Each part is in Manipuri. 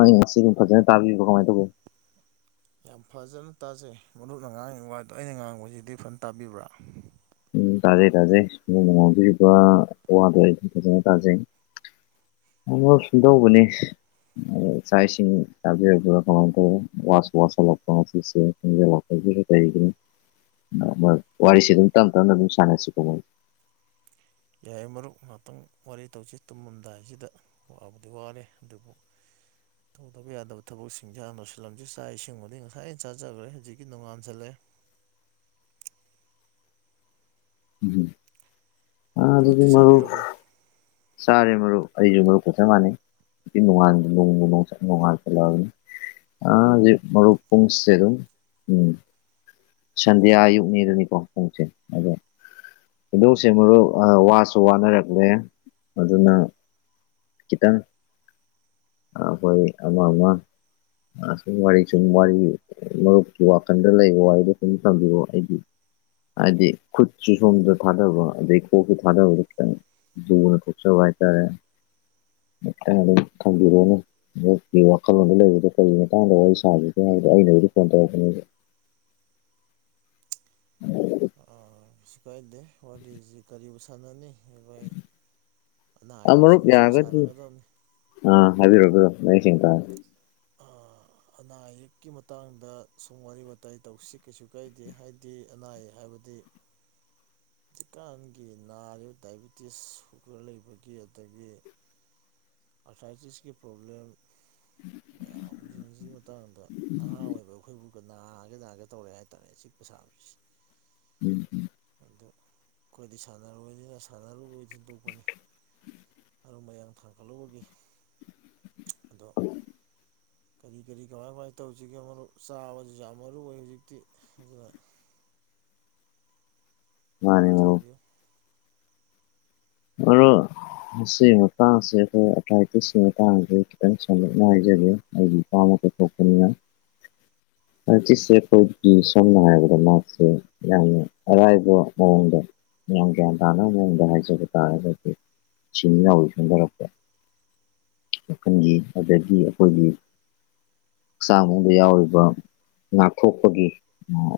ꯑꯩ ꯁꯤ ꯐꯖꯅ ꯇꯥꯕꯤꯕ ꯀꯃꯥꯏ ꯇꯧꯒꯦ ꯌꯥꯝ ꯐꯥꯖꯅ ꯇꯥꯖꯩ ꯃꯔꯨꯞꯅ ꯉꯥꯡꯉꯤꯕ ꯋꯥꯗꯣ ꯑꯩꯅ ꯉꯥꯡꯕꯖꯤꯗꯤ ꯐꯅ ꯇꯥꯕꯤꯕ꯭ꯔꯥ ꯎꯝ ꯇꯥꯖꯩ ꯇꯥꯖꯩ ꯃꯔꯨꯞꯅ ꯉꯥꯡꯕꯤꯔꯤꯕ ꯋꯥꯗꯣ ꯑꯩꯁꯨ ꯐꯥꯖꯅ ꯇꯥꯖꯩ ꯑꯣ ꯑꯣ ꯁꯨꯝꯗꯧꯕꯅꯤꯁ ꯆꯥꯛ ꯏꯁꯤꯡ ꯆꯥꯕꯤꯔꯕ꯭ꯔꯥ ꯀꯃꯥꯏ ꯇꯧꯏ ꯋꯥꯁꯨ ꯋꯥꯁꯤꯜꯂꯛꯄ ꯉꯁꯤꯁꯦ ꯊꯦꯡꯖꯤꯜꯂꯛ [unintelligible] ꯀꯔꯤꯒꯤꯅꯣ ꯃꯣꯏ ꯋꯥꯔꯤꯁꯦ ꯑꯗꯨꯝ ꯇꯞ ꯇꯞꯅ ꯑꯗꯨꯝ ꯁꯥꯟꯅꯁꯤꯀꯣ ꯃꯣꯏ ꯌꯥꯏꯌꯦ ꯃꯔꯨꯞ ꯉꯍꯥꯛꯇꯪ ꯋꯥꯔꯤ ꯇꯧꯁꯤ ꯇꯨꯝꯃꯗꯥꯏꯁꯤꯗ ꯋꯥꯕꯨꯗꯤ ꯋꯥꯔꯦ ꯑꯗꯨꯕꯨ [inaudible] ꯇꯧꯗꯕ ꯌꯥꯗꯕ ꯊꯕꯛꯁꯤꯡꯖꯦ ꯍꯥꯟꯅ ꯂꯣꯏꯁꯤꯜꯂꯝꯖꯤ ꯆꯥꯛ ꯏꯁꯤꯡꯕꯨꯗꯤ ꯉꯁꯥꯏ ꯆꯥꯖꯔꯨꯔꯦ ꯍꯧꯖꯤꯛꯀꯤ ꯅꯣꯡꯉꯥꯟꯖꯜꯂꯑꯦ ꯑ ꯑꯗꯨꯗꯤ ꯃꯔꯨꯞꯇꯤ ꯃꯔꯨꯞ ꯆꯥꯕꯤꯔꯕꯣ ꯆꯥꯔꯦ ꯃꯔꯨꯞ ꯑꯩꯖꯨ ꯃꯔꯨꯞꯀ ꯆꯞ ꯃꯥꯟꯅꯩ ꯅꯣꯡꯉꯥꯟ [unintelligible] ꯅꯣꯡꯉꯥꯟꯁꯟꯂꯛꯑꯕꯅꯤ [unintelligible] ꯃꯔꯨꯞ ꯄꯨꯡꯁꯦ ꯑꯗꯨꯝ ꯎꯝ ꯁꯟꯗꯤꯌꯥ ꯑꯌꯨꯛꯅꯦꯗꯨꯅꯤꯀꯣ ꯄꯨꯡꯁꯦ ꯑꯗꯣ ꯁꯨꯝꯇꯧꯁꯦ ꯃꯔꯨꯞ ꯑꯥ ꯋꯥꯁꯨ ꯋꯥꯅꯔꯕꯅꯦ ꯑꯗꯨꯅ ꯈꯤꯇꯪ ꯑꯥ ꯍꯣꯏ ꯑꯃ ꯃꯥ ꯑꯥ ꯁꯨꯝ ꯋꯥꯔꯤ ꯁꯨꯝ ꯋꯥꯔꯤ ꯃꯔꯨꯞꯀꯤ ꯋꯥꯈꯜꯗ ꯂꯩꯕ ꯋꯥꯔꯤꯗꯣ ꯁꯨꯝ ꯊꯝꯕꯤꯌꯣ ꯑꯩꯗꯤ ꯍꯥꯏꯗꯤ ꯈꯨꯠꯁꯤ ꯁꯣꯝꯗ ꯊꯥꯗꯕ ꯑꯗꯩ ꯀꯣꯛꯁꯨ ꯊꯥꯗꯕ ꯈꯤꯇꯪ ꯂꯨꯅ ꯊꯣꯛꯆꯕ ꯍꯥꯏꯇꯥꯔꯦ ꯃꯊꯪꯗꯩ ꯊꯪꯕꯤꯔꯅꯨ ꯃꯔꯨꯞꯀꯤ ꯋꯥꯈꯜꯂꯣꯟꯗ ꯂꯩꯕꯗꯣ ꯀꯔꯤꯒꯤ ꯃꯇꯥꯡꯗ ꯋꯥꯔꯤ ꯁꯥꯖꯤꯒꯦ ꯍꯥꯏꯕꯗꯣ ꯑꯩꯅꯕꯨꯗꯤ ꯐꯣꯟ ꯇꯧꯔꯛꯄꯅꯦ [inaudible] ꯑꯥ ꯀꯩꯁꯨ ꯀꯥꯏꯗꯦ ꯋꯥꯔꯤꯖꯤ ꯀꯔꯤꯕꯨ ꯁꯥꯟꯅꯅꯤ ꯑꯅꯥ ꯃꯔꯨꯞ ꯑꯌꯦꯛꯁꯤꯡꯁꯤꯒꯤ ꯌꯥꯔꯒꯗꯤ ꯁꯥꯟꯅꯒꯗꯕꯅꯤ ꯑꯥ ꯍꯥꯏꯕꯤꯔꯣ ꯍꯥꯏꯕꯤꯔꯣ ꯃꯌꯦꯛ ꯁꯦꯡꯅ ꯇꯥꯔꯦ ꯑꯥ ꯑꯅꯥ ꯑꯌꯦꯛꯀꯤ ꯃꯇꯥꯡꯗ ꯁꯨꯝ ꯋꯥꯔꯤ ꯋꯥꯇꯥꯏ ꯇꯧꯁꯤ ꯀꯩꯁꯨ ꯀꯥꯏꯗꯦ ꯍꯥꯏꯗꯤ ꯑꯅꯥ ꯑꯌꯦꯛ ꯍꯥꯏꯕꯗꯤ [inaudible] ꯍꯧꯖꯤꯛꯀꯥꯟꯒꯤ ꯅꯥꯔꯤꯕ ꯗꯥꯏꯕꯤꯇꯤꯁ ꯁꯨꯒꯔ ꯂꯩꯕꯒꯤ ꯑꯗꯒꯤ ꯑꯊꯥꯏꯇꯤꯁꯀꯤ ꯄ꯭ꯔꯣꯕ꯭ꯂꯦꯝ ꯃꯌꯥꯝꯖꯤꯡꯖꯤꯒꯤ ꯃꯇꯥꯡꯗ ꯅꯍꯥ ꯑꯣꯏꯕ ꯑꯩꯈꯣꯏꯕꯨ ꯅꯥꯒꯦ ꯅꯥꯒꯦ ꯇꯧꯔꯦ ꯍꯥꯏꯇꯥꯔꯦ ꯆꯤꯛꯄ ꯁꯥꯕꯁꯦ ꯎꯝ ꯍꯝ ꯑꯗꯣ ꯑꯩꯈꯣꯏꯗꯤ ꯁꯥꯟꯅꯔꯣꯏꯅꯤꯅ ꯁꯥꯟꯅꯔꯨꯕꯩ ꯊꯤꯟꯗꯣꯛꯄꯅꯤ ꯑꯔꯨꯝ ꯃꯌꯥꯡ ꯊꯥꯡꯒꯠꯂꯨꯕꯒꯤ ꯑꯗꯣ [unintelligible] ꯀꯔꯤ ꯀꯔꯤ ꯀꯃꯥꯏ ꯀꯃꯥꯏ ꯇꯧꯖꯤꯒꯦ ꯃꯔꯨꯞ ꯆꯥꯕꯖꯤꯖꯨ ꯌꯥꯝ ꯃꯔꯨ ꯑꯣꯏ ꯍꯧꯖꯤꯛꯇꯤ ꯑꯗꯨꯅ ꯃꯥꯅꯦ ꯑꯗꯣꯝꯅ ꯃꯔꯨꯞ ꯊꯝꯕꯤꯌꯨ ꯃꯔꯨꯞ ꯃꯁꯤꯒꯤ ꯃꯇꯥꯡꯁꯦ ꯑꯩꯈꯣꯏ ꯑꯊꯥꯏꯇꯤꯁꯀꯤ ꯃꯇꯥꯡꯖꯤ ꯈꯤꯇꯪ ꯁꯝꯂꯞꯅ ꯍꯥꯏꯖꯒꯦ ꯑꯩꯒꯤ ꯏꯄꯥꯃꯛꯇ ꯊꯣꯛꯄꯅꯤꯅ ꯑꯊꯥꯏꯇꯤꯁꯁꯦ ꯑꯩꯈꯣꯏꯒꯤ ꯁꯝꯅ ꯍꯥꯏꯔꯕꯗ ꯃꯥꯁꯦ ꯌꯥꯝꯅ ꯑꯔꯥꯏꯕ ꯃꯑꯣꯡꯗ ꯃꯌꯥꯝ ꯒ꯭ꯌꯥꯟ ꯇꯥꯅꯕ ꯃꯑꯣꯡꯗ ꯍꯥꯏꯖꯒꯦ ꯇꯥꯔꯒꯗꯤ ꯁꯤꯡꯔꯤ ꯅꯥꯎꯔꯤ ꯁꯣꯟꯗꯔꯛꯄ ꯃꯈꯜꯒꯤ ꯑꯗꯒꯤ ꯑꯩꯈꯣꯏꯒꯤ ꯍꯛꯆꯥꯡ ꯃꯅꯨꯡꯗ ꯌꯥꯎꯔꯤꯕ ꯉꯥꯛꯊꯣꯛꯄꯒꯤ ꯑꯥ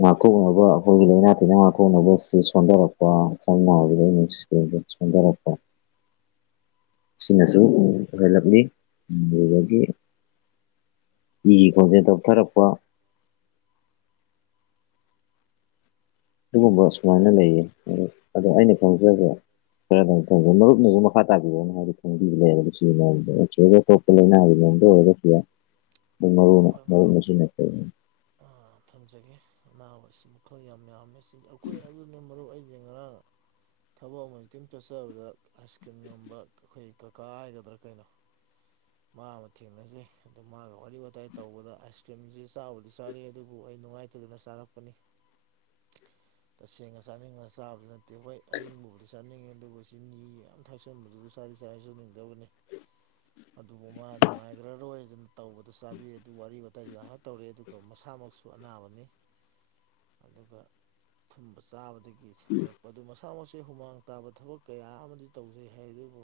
ꯉꯥꯛꯊꯣꯛꯅꯕ ꯑꯩꯈꯣꯏꯒꯤ ꯂꯥꯏꯅꯥ ꯇꯤꯟꯅꯥ ꯉꯥꯛꯊꯣꯛꯅꯕꯁꯤ ꯁꯣꯟꯊꯣꯔꯛꯄ ꯁꯝꯅ ꯍꯥꯏꯕꯗ [unintelligible] ꯁꯣꯟꯗꯔꯛꯄ ꯁꯤꯅꯁꯨ ꯑꯣꯏꯍꯜꯂꯛꯂꯤ ꯑꯗꯨꯗꯒꯤ ꯏꯒꯤ ꯈꯣꯡꯖꯦꯜ ꯇꯞꯊꯔꯛꯄ ꯑꯗꯨꯒꯨꯝꯕ ꯁꯨꯃꯥꯏꯅ ꯂꯩꯌꯦ ꯑꯗꯣ ꯑꯩꯅ ꯈꯪꯖꯕ ꯈꯔ ꯑꯗꯨꯝ [unintelligible] ꯃꯔꯨꯞꯅꯁꯨ ꯃꯈꯥ ꯇꯥꯕꯤꯔꯛꯑꯣꯅꯦ ꯍꯥꯏꯕꯗꯤ ꯈꯪꯕꯤꯕ ꯂꯩꯔꯗꯤ ꯁꯤ [unintelligible] ꯂꯥꯏꯅꯥꯒꯤ ꯃꯑꯣꯡꯗ ꯑꯣꯏꯔꯒꯁꯨ ꯑꯗꯨ ꯃꯔꯨꯑꯣꯏꯅ ꯃꯔꯨꯞꯅ ꯁꯤ [unintelligible] ꯑ ꯊꯝꯖꯒꯦ ꯑꯅꯥꯕꯁꯤ ꯃꯈꯜ ꯌꯥꯝ ꯌꯥꯝꯃꯤ [unintelligible] ꯑꯩꯈꯣꯏ ꯑꯗꯨꯅꯦ ꯃꯔꯨꯞ ꯑꯩꯁꯦ ꯉꯔꯥꯡ ꯊꯕꯛ ꯑꯃꯈꯛꯇꯡ ꯆꯠꯆꯕꯗ ꯑꯥꯏꯁ ꯀ꯭ꯔꯤꯝ ꯌꯣꯟꯝꯕ ꯑꯩꯈꯣꯏ ꯀꯥꯀꯥ ꯍꯥꯏꯒꯗ꯭ꯔꯥ ꯀꯩꯅꯣ ꯃꯥ ꯑꯃ ꯊꯦꯡꯅꯖꯩ ꯑꯗꯨ ꯃꯥꯒ ꯋꯥꯔꯤ ꯋꯥꯇꯥꯏ ꯇꯧꯕꯗ ꯑꯥꯏꯁ ꯀ꯭ꯔꯤꯝꯁꯤ ꯆꯥꯕꯨꯗꯤ ꯆꯥꯔꯛꯑꯦ ꯑꯗꯨꯕꯨ ꯕꯨ ꯑꯩ ꯅꯨꯡꯉꯥꯏꯇꯗꯅ ꯆꯥꯔꯛꯄꯅꯤ ꯇꯁꯦꯡꯅ ꯆꯥꯅꯤꯡꯉ ꯆꯥꯕꯁꯨ ꯅꯠ ꯇꯦ ꯑ ꯍꯣꯏ ꯑꯌꯤꯡꯕꯕꯨꯗꯤ ꯆꯥꯅꯤꯡꯉꯦ ꯑꯗꯨꯕꯨ ꯆꯤꯅꯤ ꯌꯥꯝ ꯊꯥꯛꯆꯟꯕꯗꯨꯗꯁꯨ ꯆꯥꯗꯤ ꯆꯥꯖ ꯅꯤꯡꯗꯕꯅꯤ ꯑꯗꯨꯕꯨ ꯃꯥ ꯅꯨꯡꯉꯥꯏꯈ꯭ꯔꯔꯣꯏꯅ ꯇꯧꯕꯗ ꯆꯥꯕꯤ ꯑꯗꯨ ꯋꯥꯔꯤ ꯋꯥꯇꯥꯏꯁꯨꯥ ꯉꯥꯏꯍꯥꯛ ꯇꯧꯔꯦ ꯑꯗꯨꯒ ꯃꯁꯥꯃꯛꯁꯨ ꯁꯨ ꯑꯅꯥꯕꯅꯤ ꯑꯗꯨꯒ ꯑꯊꯨꯝꯕ ꯆꯥꯕꯗꯒꯤ ꯑꯣꯏꯔꯛꯄ ꯃꯗꯨ ꯃꯁꯥ ꯃꯛꯁꯦ ꯍꯨꯃꯥꯡ ꯇꯥꯕ ꯊꯕꯛ ꯀꯌꯥ ꯑꯃꯗꯤ ꯇꯧꯖꯩ ꯍꯥꯏ ꯑꯗꯨꯕꯨ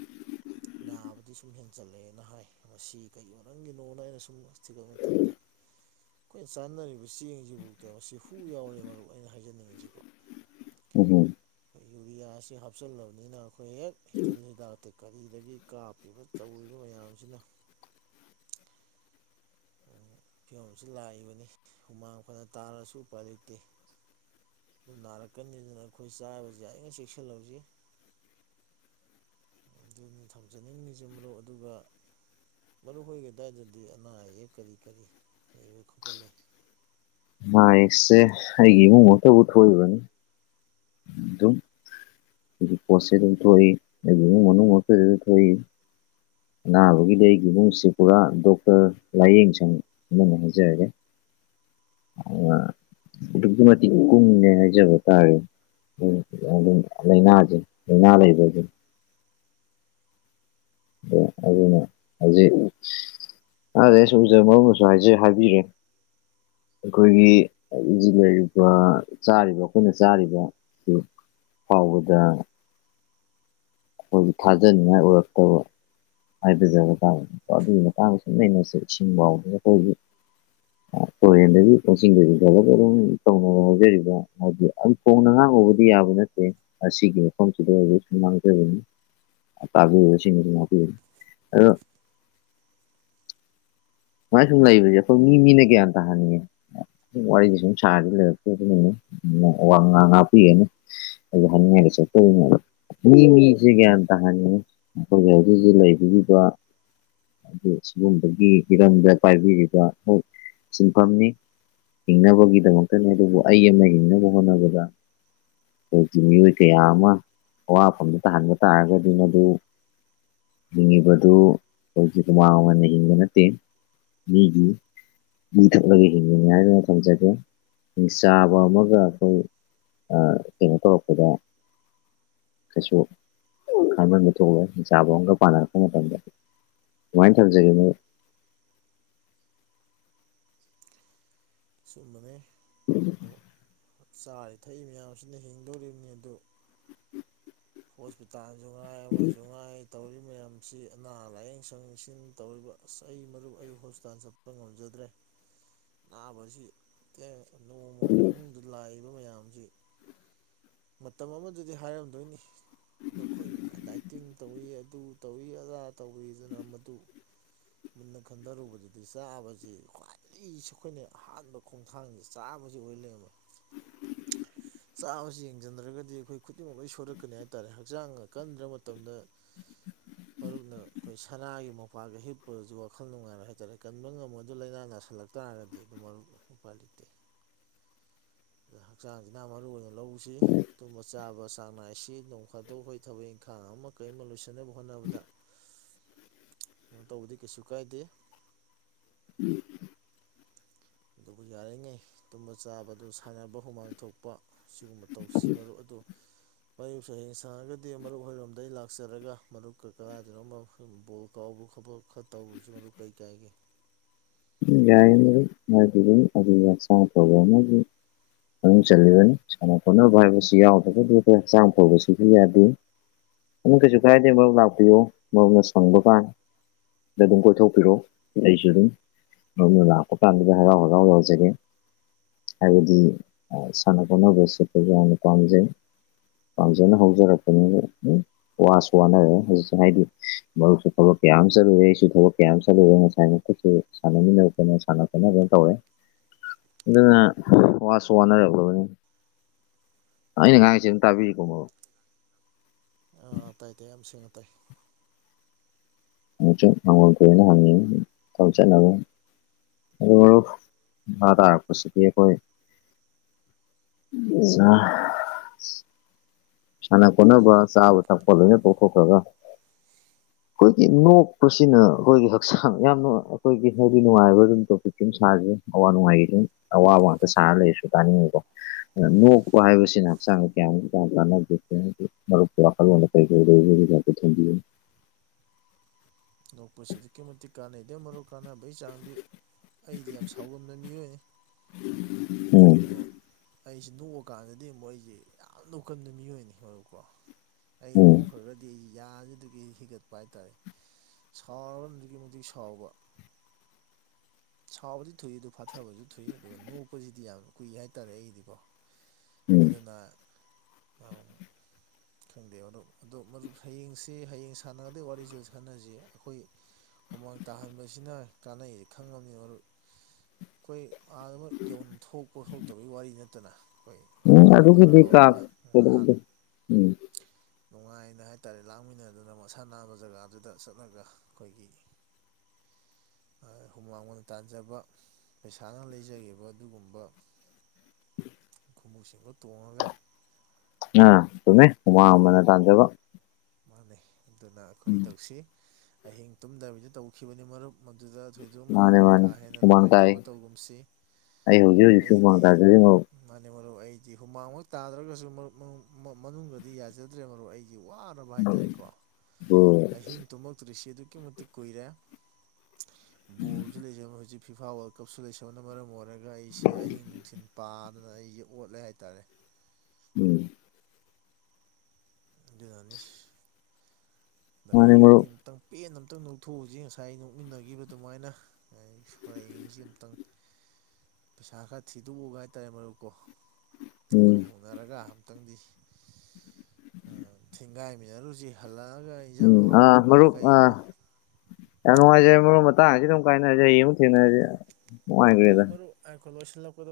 [inaudible] ꯅꯥꯕꯗꯤ ꯁꯨꯝ ꯍꯦꯟꯖꯜꯂꯛꯑꯦꯅ ꯍꯥꯏ ꯃꯁꯤ ꯀꯩ ꯃꯔꯝꯒꯤꯅꯣꯅ ꯑꯩꯅ ꯁꯨꯝ ꯊꯤꯒꯠꯄ ꯃꯇꯝꯗ ꯑꯩꯈꯣꯏꯅ ꯆꯥꯅꯔꯤꯕ ꯆꯦꯡꯁꯤꯐꯥꯎꯗ ꯃꯁꯤ ꯍꯨ ꯌꯥꯎꯔꯦ ꯃꯔꯨꯞ ꯑꯩꯅ ꯍꯥꯏꯖꯅꯤꯡꯉꯤꯁꯤꯀꯣ ꯎꯝ ꯑꯩꯈꯣꯏ ꯌꯨꯔꯤꯌꯥꯁꯤ ꯍꯥꯞꯆꯜꯂꯕꯅꯤꯅ ꯑꯩꯈꯣꯏ ꯍꯦꯛ ꯍꯤꯇꯤꯜ ꯍꯤꯗꯥꯛꯇꯩ ꯀꯔꯤꯗꯒꯤ ꯀꯥꯞꯄꯤꯕ ꯇꯧꯔꯤꯕ ꯃꯌꯥꯝꯁꯤꯅ ꯐꯤꯕꯝꯁꯤ ꯂꯥꯛꯏꯕꯅꯤ ꯍꯨꯃꯥꯡ ꯐꯅ ꯇꯥꯔꯁꯨ ꯎꯄꯥꯏ ꯂꯩꯇꯦ ꯑꯗꯨ ꯅꯥꯔꯛꯀꯅꯤꯗꯅ ꯑꯩꯈꯣꯏ ꯆꯥꯕꯁꯤ ꯌꯥꯔꯤꯉꯩ ꯆꯦꯛꯁꯤꯜꯍꯧꯁꯤ ꯑꯗꯨꯅꯤ ꯊꯝꯖꯅꯤꯡꯉꯤꯁꯦ ꯃꯔꯨꯞ ꯑꯗꯨꯒ ꯃꯔꯨꯞ ꯍꯣꯏꯒꯤ ꯑꯗꯨꯋꯥꯏꯗꯗꯤ ꯑꯅꯥ ꯑꯌꯦꯛ ꯀꯔꯤ ꯀꯔꯤ ꯂꯩꯕ ꯈꯣꯠꯄ ꯂꯩ ꯑꯅꯥ ꯑꯌꯦꯛꯁꯦ ꯑꯩꯒꯤ ꯏꯃꯨꯡ ꯃꯛꯇꯕꯨ ꯊꯣꯛꯏꯕꯅꯤ ꯑꯗꯨꯝ [unintelligible] ꯑꯗꯨꯝ ꯊꯣꯛꯏ ꯑꯩꯒꯤ ꯏꯃꯨꯡ ꯃꯛꯇꯗꯁꯨ ꯊꯣꯛꯏ ꯑꯅꯥꯕꯒꯤꯗꯤ ꯑꯩꯒꯤ ꯏꯃꯨꯡꯁꯤ ꯄꯨꯔꯥ ꯗꯣꯛꯇꯔ ꯂꯥꯏꯌꯦꯡꯁꯪ [unintelligible] ꯑꯗꯨꯛꯀꯤ ꯃꯇꯤꯛ ꯀꯨꯡꯉꯦ ꯍꯥꯏꯖꯕ ꯇꯥꯔꯦ [unintelligible] ꯂꯥꯏꯅꯥꯁꯦ ꯂꯥꯏꯅꯥ ꯂꯩꯕꯁꯦ ꯑꯗꯨ ꯑꯗꯨꯅ ꯍꯧꯖꯤꯛ [unintelligible] ꯍꯥꯏꯖ ꯍꯥꯏꯕꯤꯔꯦ ꯑꯩꯈꯣꯏꯒꯤ ꯍꯧꯖꯤꯛ ꯂꯩꯔꯤꯕ ꯆꯥꯔꯤꯕ ꯑꯩꯈꯣꯏꯅ ꯆꯥꯔꯤꯕ ꯁꯤ ꯐꯥꯎꯕꯗ ꯑꯩꯈꯣꯏꯖꯤ ꯊꯥꯖꯅꯤꯡꯉꯥꯏ ꯑꯣꯏꯔꯛꯇꯕ ꯍꯥꯏꯖꯕ ꯇꯥꯔꯦ ꯑꯗꯨꯒꯤ ꯃꯇꯥꯡꯗ ꯁꯨꯝ ꯅꯩꯅꯁꯦ ꯏꯁꯤꯡ ꯐꯥꯎꯕ ꯑꯩꯈꯣꯏ ꯍꯧꯖꯤꯛ ꯇꯨꯔꯦꯟꯗꯒꯤ [unintelligible] ꯍꯥꯏꯗꯤ ꯌꯥꯝ ꯐꯣꯡꯅ ꯉꯥꯡꯉꯨꯕꯗꯤ ꯌꯥꯕ ꯅꯠꯇꯦ ꯑꯁꯤꯒꯤ ꯃꯐꯝꯁꯤꯗ ꯑꯣꯏꯕ ꯁꯨꯝ ꯉꯥꯡꯖꯕꯅꯤ ꯇꯥꯕꯤꯔꯤꯕꯁꯤꯡꯅꯁꯨ ꯉꯥꯛꯄꯤꯌꯨ ꯑꯗꯨ ꯁꯨꯃꯥꯏ ꯁꯨꯝ ꯂꯩꯕꯁꯦ ꯑꯩꯈꯣꯏ ꯃꯤ ꯃꯤꯅ ꯒꯌꯥꯟ ꯇꯥꯍꯟꯅꯤꯡꯉꯦ ꯋꯥꯔꯤꯁꯦ ꯁꯨꯝ ꯁꯥꯔꯗꯤ ꯂꯩꯔꯛꯇꯕꯅꯤꯅꯦ ꯋꯥ ꯉꯥ ꯉꯥꯄꯤꯒꯅꯤ ꯑꯗꯨ ꯍꯅꯤꯡꯉꯥꯏ [unintelligible] ꯃꯤ ꯃꯤꯖꯤ ꯒ꯭ꯌꯥꯟ ꯇꯥꯍꯟꯅꯤꯡꯉꯤ ꯑꯈꯣꯏꯒꯤ ꯍꯨꯖꯤꯛ ꯍꯨꯖꯤꯛ ꯂꯩꯕꯤꯔꯤꯕ ꯑꯗꯨ ꯁꯤꯒꯨꯝꯕꯒꯤ ꯍꯤꯔꯝꯗ ꯄꯥꯏꯕꯤꯔꯤꯕ ꯍꯣꯏ ꯁꯤꯟꯐꯝꯅꯤ ꯍꯤꯡꯅꯕꯒꯤꯗꯃꯛꯇꯅꯦ ꯑꯗꯨꯕꯨ ꯑꯩ ꯑꯃ ꯍꯤꯡꯅꯕ ꯍꯣꯠꯅꯕꯗ ꯈꯣꯏꯒꯤ ꯃꯤꯑꯣꯏ ꯀꯌꯥ ꯑꯃ ꯑꯋꯥꯐꯝꯗ ꯇꯥꯍꯟꯕ ꯇꯥꯔꯒꯗꯤ ꯃꯗꯨ ꯍꯤꯡꯉꯤꯕꯗꯨ ꯈꯣꯏꯒꯤ ꯍꯨꯃꯥꯡ ꯃꯃꯟꯅ ꯍꯤꯡꯕ ꯅꯠꯇꯦ ꯃꯤꯒꯤ ꯏ ꯊꯛꯂꯒ ꯍꯤꯡꯕꯅꯤ ꯍꯥꯏꯗꯨꯅ ꯊꯝꯖꯒꯦ ꯍꯤꯡꯆꯥꯕ ꯑꯃꯒ ꯑꯈꯣꯏ ꯑ ꯀꯦꯅꯣ ꯇꯧꯔꯛꯄꯗ ꯀꯩꯁꯨ ꯈꯥꯃꯟꯕ ꯊꯣꯛꯂꯣꯏ ꯍꯤꯡꯆꯥꯕ ꯑꯃꯒ ꯄꯥꯟꯅꯔꯛꯄ ꯃꯇꯝꯗ ꯁꯨꯃꯥꯏꯟ ꯊꯝꯖꯒꯦꯅꯦ ꯆꯨꯝꯕꯅꯦ ꯗꯣ ꯆꯥꯔꯤ ꯊꯛꯏ ꯃꯌꯥꯝꯁꯤꯅ ꯍꯤꯡꯗꯣꯔꯤꯕꯅꯤ ꯑꯗꯨ ꯍꯣꯁꯄꯤꯇꯥꯜꯁꯨ ꯉꯥꯏ ꯑꯃꯖꯨ ꯉꯥꯏ ꯇꯧꯔꯤꯕ ꯃꯌꯥꯝꯁꯤ ꯑꯅꯥ ꯂꯥꯏꯌꯦꯡ ꯁꯪ ꯁꯤꯡ ꯇꯧꯔꯤꯕ ꯑꯁ ꯑꯩ ꯃꯔꯨꯞ ꯑꯩ ꯍꯣꯁꯄꯤꯇꯥꯜ ꯆꯠ ꯄ ꯉꯝꯖꯗ꯭ꯔꯦ ꯅꯥꯕꯁꯤ ꯀꯦ ꯅꯣꯡꯃ ꯃꯅꯨꯡꯗ ꯂꯥꯛꯏꯕ ꯃꯌꯥꯝꯖꯤ ꯃꯇꯝ ꯑꯃꯗꯨꯗꯤ ꯍꯥꯏꯔꯝꯗꯣꯏꯅꯤ ꯅꯈꯣꯏꯅ ꯗꯥꯏꯠꯇꯤꯡ ꯇꯧꯋꯤ ꯑꯗꯨ ꯇꯧꯋꯤ ꯑꯗꯥ ꯇꯋꯤꯗꯅ ꯃꯗꯨ ꯃꯨꯟꯅ ꯈꯟꯗꯔꯨꯕꯗꯗꯤ ꯆꯥꯕꯖꯤ ꯈ꯭ꯋꯥꯏꯗꯒꯤ ꯏꯁ ꯑꯈꯣꯏꯅ ꯑꯍꯥꯟꯕ ꯈꯣꯡꯊꯥꯡꯅꯤ ꯆꯥꯕꯖꯤ ꯑꯣꯏ ꯂꯩꯔꯝꯃꯦ [inaudible] ꯆꯥꯕꯖꯤ ꯌꯦꯡꯖꯟꯗ꯭ꯔꯒꯗꯤ ꯑꯈꯣꯏ ꯈꯨꯗꯤꯡꯃꯛ ꯂꯣꯏ ꯁꯣꯏꯔꯛꯀꯅꯤ ꯍꯥꯏꯇꯥꯥꯔꯦ ꯍꯛꯆꯥꯡ ꯀꯟꯗ꯭ꯔ ꯃꯇꯝꯗ ꯃꯔꯨꯞꯅ ꯑꯈꯣꯏ ꯁꯅꯥꯒꯤ ꯃꯣꯝꯄꯥꯛꯇ ꯍꯤꯞ ꯄꯒꯖꯨ ꯋꯥꯈꯜ ꯅꯨꯡꯉꯥꯏꯔꯣꯏ ꯍꯥꯏꯇꯥꯔꯦ ꯀꯟꯕ ꯉꯝꯃꯣꯏꯗꯨ ꯂꯥꯏꯅꯥ ꯅꯥꯁꯤꯜꯂꯛ ꯇꯥꯔꯗꯤ ꯑꯗꯨꯝ ꯃꯔꯨꯞ ꯎꯄꯥꯏ ꯂꯩꯇꯦ [inaudible] ꯑꯗꯨꯅ ꯍꯛꯆꯥꯡꯖꯤꯅ ꯃꯔꯨ ꯑꯣꯏꯅ ꯂꯧꯁꯤ ꯇꯨꯝꯕ ꯆꯥꯕ ꯆꯥꯡ ꯅꯥꯏꯁꯤ ꯅꯣꯡ ꯐꯗꯣꯛ ꯍꯣꯏ ꯊꯕꯛ ꯏꯪꯈꯥꯡ ꯑꯃ ꯀꯩꯃ ꯂꯣꯏꯁꯤꯟꯅꯕ ꯍꯣꯠꯅꯕꯗ [inaudible] ꯀꯩꯅꯣ ꯇꯧꯕꯗꯤ ꯀꯩꯁꯨ ꯀꯥꯏꯗꯦ [unintelligible] ꯑꯗꯨꯕꯨ ꯌꯥꯔꯤꯉꯩ ꯇꯨꯝꯕ ꯆꯥꯕꯗꯨ ꯁꯥꯟꯅꯕ ꯍꯨꯃꯥꯡ ꯊꯣꯛꯄ ꯁꯤꯒꯨꯝꯕ ꯇꯧꯁꯤ ꯃꯔꯨꯞ ꯑꯗꯨ ꯃꯌꯨꯞꯁꯨ ꯍꯌꯦꯡ ꯁꯪꯉꯒꯗꯤ ꯃꯔꯨꯞ ꯍꯣꯏꯔꯣꯝꯗꯩ ꯂꯥꯛꯆꯔꯒ ꯃꯔꯨꯞꯀ ꯀꯗꯥꯏꯗꯅꯣꯝꯃ ꯁꯨꯝ ꯕꯣꯜ ꯀꯥꯎꯕ ꯈꯣꯠꯄ ꯈꯔ ꯇꯧꯔꯨꯖꯤ ꯃꯔꯨꯞ ꯀꯩ ꯀꯥꯏꯒꯦ ꯎꯝ ꯌꯥꯏꯌꯦ ꯃꯔꯨꯞ [unintelligible] ꯍꯛꯆꯥꯡ ꯐꯕꯅꯗꯤ ꯃꯅꯨꯡ ꯆꯜꯂꯤꯕꯅꯤ ꯁꯥꯟꯅ ꯈꯣꯠꯅꯕ ꯍꯥꯏꯕꯁꯤ ꯌꯥꯎꯗ꯭ꯔꯒꯗꯤ ꯑꯈꯣꯏ ꯍꯛꯆꯥꯡ ꯐꯕꯁꯤꯁꯨ ꯌꯥꯗꯦ ꯑꯗꯨꯝ ꯀꯩꯁꯨ ꯀꯥꯏꯗꯦ ꯃꯔꯨꯞ ꯂꯥꯛꯄꯤꯌꯣ ꯃꯔꯨꯞꯅ ꯁꯪꯕ ꯀꯥꯟ ꯗ ꯑꯗꯨꯝ ꯀꯣꯏꯊꯣꯛꯄꯤꯔꯣ ꯑꯩꯖꯨ ꯑꯗꯨꯝ ꯃꯔꯨꯞꯅ ꯂꯥꯛꯄ ꯀꯥꯟꯗꯨꯗ ꯍꯔꯥꯎ ꯍꯔꯥꯎ ꯌꯥꯎꯖꯒꯦ ꯍꯥꯏꯕꯗꯤ ꯑ ꯁꯅꯥ ꯈꯣꯠꯅꯕ ꯆꯠꯄꯖꯤ ꯌꯥꯝꯅ ꯄꯥꯝꯖꯩ ꯄꯥꯝꯖꯅ ꯍꯧꯖꯔꯛꯄꯅꯤꯅ [unintelligible] ꯋꯥꯁꯨ ꯋꯥꯅꯔꯦ ꯍꯧꯖꯤꯛꯁꯦ ꯍꯥꯏꯗꯤ ꯃꯔꯨꯞꯁꯨ ꯊꯕꯛ ꯀꯌꯥꯃ ꯆꯠꯂꯨꯔꯦ ꯑꯩꯁꯨ ꯊꯕꯛ ꯀꯌꯥꯃ ꯆꯠꯂꯨꯔꯦ ꯉꯁꯥꯏ ꯃꯈꯩꯁꯨ ꯁꯥꯟꯅꯃꯤꯟꯅꯕ ꯀꯩꯅꯣ ꯁꯥꯟꯅ ꯈꯣꯠꯅꯕ ꯇꯧꯔꯦ ꯑꯗꯨꯅ ꯋꯥꯁꯨ ꯋꯥꯅꯔꯛꯂꯕꯅꯤ ꯑ ꯑꯩꯅ ꯉꯥꯡꯉꯤꯁꯦ ꯑꯗꯨꯝ ꯇꯥꯕꯤꯔꯤꯀꯣ ꯕ꯭ꯔꯣ ꯑꯥ ꯇꯥꯏ ꯇꯥꯏ ꯌꯥꯝ ꯁꯦꯡꯅ ꯇꯥꯏ [unintelligible] ꯍꯪꯉꯤꯅꯤ [unintelligible] ꯑꯣ ꯃꯔꯨꯞ ꯃꯈꯥ ꯇꯥꯔꯛꯄꯁꯤꯗꯤ ꯑꯩꯈꯣꯏ [unintelligible] ꯁꯥꯟꯅ ꯈꯣꯠꯅꯕ ꯆꯥꯕ ꯊꯛꯄ ꯂꯣꯏꯅ ꯇꯣꯛꯊꯣꯛꯈ꯭ꯔꯒ ꯑꯩꯈꯣꯏꯒꯤ ꯅꯣꯛꯄꯁꯤꯅ ꯑꯩꯈꯣꯏꯒꯤ ꯍꯛꯆꯥꯡ ꯌꯥꯝꯅ ꯑꯩꯈꯣꯏꯒꯤ ꯍꯥꯏꯗꯤ ꯅꯨꯡꯉꯥꯏꯕ ꯑꯗꯨꯝ ꯇꯣꯄꯤꯛ ꯁꯨꯝ ꯁꯥꯖꯦ ꯑꯋꯥ ꯅꯨꯡꯉꯥꯏꯒꯤ ꯑꯗꯨꯝ ꯑꯋꯥꯕ ꯉꯥꯛꯇ ꯁꯥꯔ ꯂꯩꯔꯁꯨ ꯇꯥꯅꯤꯡꯉꯣꯏꯗꯣ ꯅꯣꯛꯄ ꯍꯥꯏꯕꯁꯤꯅ ꯍꯛꯆꯥꯡꯗ ꯀꯌꯥꯃꯨꯛ [unintelligible] ꯀꯥꯟꯅ [unintelligible] ꯃꯔꯨꯞꯀꯤ ꯋꯥꯈꯜꯂꯣꯟꯗ ꯀꯩꯀꯩ ꯂꯩꯒꯦꯗꯨꯖꯨ [unintelligible] ꯊꯝꯕꯤꯌꯨꯟ ꯅꯣꯛꯄꯁꯤ ꯑꯗꯨꯛꯀꯤ ꯃꯇꯤꯛ ꯀꯥꯟꯅꯩꯗ ꯃꯔꯨꯞ ꯀꯥꯟꯅꯕꯩ ꯆꯥꯡꯗꯤ ꯑꯩꯗꯤ ꯌꯥꯝ ꯁꯥꯎꯒꯟꯕ ꯃꯤ ꯃꯤꯑꯣꯏꯅꯤ ꯎꯝ ꯑꯗꯨꯕꯨ ꯑꯩꯁꯤ ꯅꯣꯛꯑꯀꯥꯟꯗꯗꯤ ꯑꯃꯨꯛ ꯑꯩꯖꯦ ꯌꯥꯝ ꯅꯣꯛꯀꯟꯕ ꯃꯤꯑꯣꯏꯅꯤ ꯍꯣꯏꯕꯀꯣ ꯑꯩ ꯎꯝ ꯅꯣꯛꯈ꯭ꯔꯒꯗꯤ ꯌꯥꯖꯤꯗꯒꯤ ꯍꯤꯒꯠꯄ ꯍꯥꯏꯇꯥꯔꯦ ꯁꯥꯎꯔꯒꯅ ꯑꯗꯨꯛꯀꯤ ꯃꯇꯤꯛ ꯁꯥꯎꯕ [inaudible] ꯁꯥꯎꯕꯗꯤ ꯊꯨꯏ ꯑꯗꯨ ꯐꯥꯊꯕꯖꯨ ꯊꯨꯏ ꯑꯗꯨꯒ ꯅꯣꯛꯄꯖꯤꯗꯤ ꯌꯥꯝ ꯀꯨꯏ ꯍꯥꯏꯇꯥꯔꯦ ꯑꯩꯒꯤꯗꯤꯀꯣ ꯎꯝ ꯑꯗꯨꯅ [unintelligible] ꯈꯪꯗꯦ ꯑꯗꯣ ꯑꯗꯨ ꯃꯗꯨ ꯍꯌꯦꯡꯁꯤ ꯍꯌꯦꯡ ꯁꯥꯟꯅꯗꯣꯏ ꯋꯥꯔꯤꯖꯦ [unintelligible] ꯁꯥꯟꯅꯖꯤ ꯑꯩꯈꯣꯏ ꯍꯨꯃꯥꯡ ꯇꯥꯍꯟꯕꯁꯤꯅ ꯀꯥꯟꯅꯩ ꯈꯪꯉꯕꯅꯤ ꯃꯔꯨꯞ ꯑꯩꯈꯣꯏ ꯑꯥꯗ ꯃꯣꯏ ꯌꯧ ꯊꯣꯛꯄ ꯊꯣꯛꯇꯕꯒꯤ ꯋꯥꯔꯤ ꯅꯠꯇꯅ ꯑꯩꯈꯣꯏ ꯎꯝ ꯏꯃꯥꯟꯅꯕ ꯈꯔ ꯑꯗꯨꯒꯤꯗꯤ ꯀꯥ ꯍꯧꯔꯒ ꯉꯍꯥꯛ ꯀꯩꯗꯧꯗꯦ ꯎꯝ ꯅꯨꯡꯉꯥꯏꯅ ꯍꯥꯏꯇꯥꯔꯦ ꯂꯥꯡꯃꯤꯟꯅꯗꯨꯅ ꯃꯁꯥ ꯅꯥꯟꯕ ꯖꯒꯥꯗꯨꯗ ꯆꯠꯂꯒ ꯑꯩꯈꯣꯏꯒꯤ ꯑꯥ ꯍꯨꯃꯥꯡ ꯃꯟꯅ ꯇꯥꯟꯖꯕ ꯄꯩꯁꯥꯅ ꯂꯩꯖꯒꯤꯕ ꯑꯗꯨꯒꯨꯝꯕ ꯈꯨꯃꯨꯛꯁꯤꯡꯗꯣ ꯇꯣꯡꯉꯒ ꯑꯥ ꯆꯨꯝꯃꯤ ꯍꯨꯃꯥꯡꯃꯟꯅ ꯇꯥꯟꯖꯕ ꯃꯥꯅꯤ ꯑꯗꯨꯅ ꯑꯩꯈꯣꯏ ꯇꯧꯁꯤ ꯑꯍꯤꯡ ꯇꯨꯝꯗꯕꯤꯗ ꯇꯧꯈꯤꯕꯅꯤ ꯃꯔꯨꯞ ꯃꯗꯨꯗ [unintelligible] ꯃꯥꯅꯦ [unintelligible] ꯀꯥ ꯃꯥꯅꯦ ꯍꯦꯟꯅ ꯍꯨꯃꯥꯡ ꯇꯥꯏ ꯅꯨꯡꯉꯥꯏꯇꯕ ꯇꯧꯒꯨꯝꯁꯤ ꯑꯩ ꯍꯧꯖꯤꯛ ꯍꯧꯖꯤꯛꯁꯨ ꯍꯨꯃꯥꯡ ꯑꯩꯗꯤ ꯇꯥꯖꯔꯤ ꯃꯔꯨꯞ ꯃꯥꯅꯤ ꯃꯔꯨꯞ ꯑꯩꯗꯤ ꯍꯨꯃꯥꯡꯃꯛ ꯇꯥꯗ꯭ꯔꯒꯁꯨꯨ [unintelligible] ꯃꯅꯨꯡꯗꯗꯤ ꯌꯥꯖꯗ꯭ꯔꯦ ꯃꯔꯨꯞ ꯑꯩꯒꯤ ꯋꯥ [unintelligible] ꯍꯥꯏꯇꯥꯔꯦꯀꯣ ꯑꯍꯤꯡ ꯇꯨꯝꯃꯛꯇ꯭ꯔꯤꯁꯤ ꯑꯗꯨꯛꯀꯤ ꯃꯇꯤꯛ ꯀꯨꯏꯔꯦ ꯕꯣꯜꯖꯨ ꯂꯩꯖꯕ ꯍꯧꯖꯤꯛ ꯐꯤꯐꯥ ꯋꯥꯔꯜ ꯀꯞꯁꯨ ꯂꯩꯁꯟꯕꯅ ꯃꯔꯝ ꯑꯣꯏꯔꯒ ꯑꯩꯁꯦ ꯑꯍꯤꯡ ꯅꯨꯡꯊꯤꯜ ꯄꯥꯗꯅ ꯑꯩꯖꯦ ꯑꯣꯠꯂꯦ ꯍꯥꯏꯇꯥꯔꯦ ꯎꯝ ꯑꯗꯨꯅꯅꯤꯁ ꯑꯗꯣ ꯃꯥꯅꯦ ꯍꯌꯦꯡꯗꯤ ꯃꯔꯨꯞ ꯑꯃꯨꯛꯇꯪ ꯄꯦꯟꯅ ꯑꯃꯨꯛꯇꯪ ꯅꯣꯛꯊꯣꯛꯎꯖꯤ ꯉꯁꯥꯏ ꯅꯣꯛꯃꯤꯟꯅꯒꯤꯕ ꯑꯗꯨꯃꯥꯏꯅ [unintelligible] ꯍꯌꯦꯡꯖꯤ ꯑꯝꯇꯪ ꯄꯩꯁꯥ ꯈꯔ ꯊꯤꯗꯣꯛꯑꯒ ꯍꯥꯏꯇꯥꯔꯦ ꯃꯔꯨꯞꯀꯣ ꯎꯝ ꯈꯣꯏ [unintelligible] ꯅꯔꯒ ꯑꯝꯇꯪꯗꯤ ꯑꯥ ꯊꯦꯡꯒꯥꯏꯃꯤꯟꯅꯔꯨꯖꯤ ꯍꯜꯂꯛꯑꯒ ꯑꯩ ꯏꯟꯖꯥꯡ ꯎꯝ ꯑꯍꯥꯎꯕ ꯑꯥ ꯑꯃ ꯃꯔꯨꯞ ꯀꯩ ꯑꯥ ꯑꯃ ꯌꯥꯝ ꯅꯨꯡꯉꯥꯏꯖꯔꯦ ꯃꯔꯨꯞ ꯃꯇꯥꯡꯖꯤꯗ ꯑꯃꯨꯛ ꯀꯥꯏꯅꯔꯖꯤ ꯍꯌꯦꯡ ꯑꯃꯨꯛ ꯊꯦꯡꯅꯔꯖꯤ ꯑꯗꯨ ꯃꯔꯨꯞ [unintelligible] ꯂꯣꯏꯁꯤꯟꯂꯛꯄꯗꯨ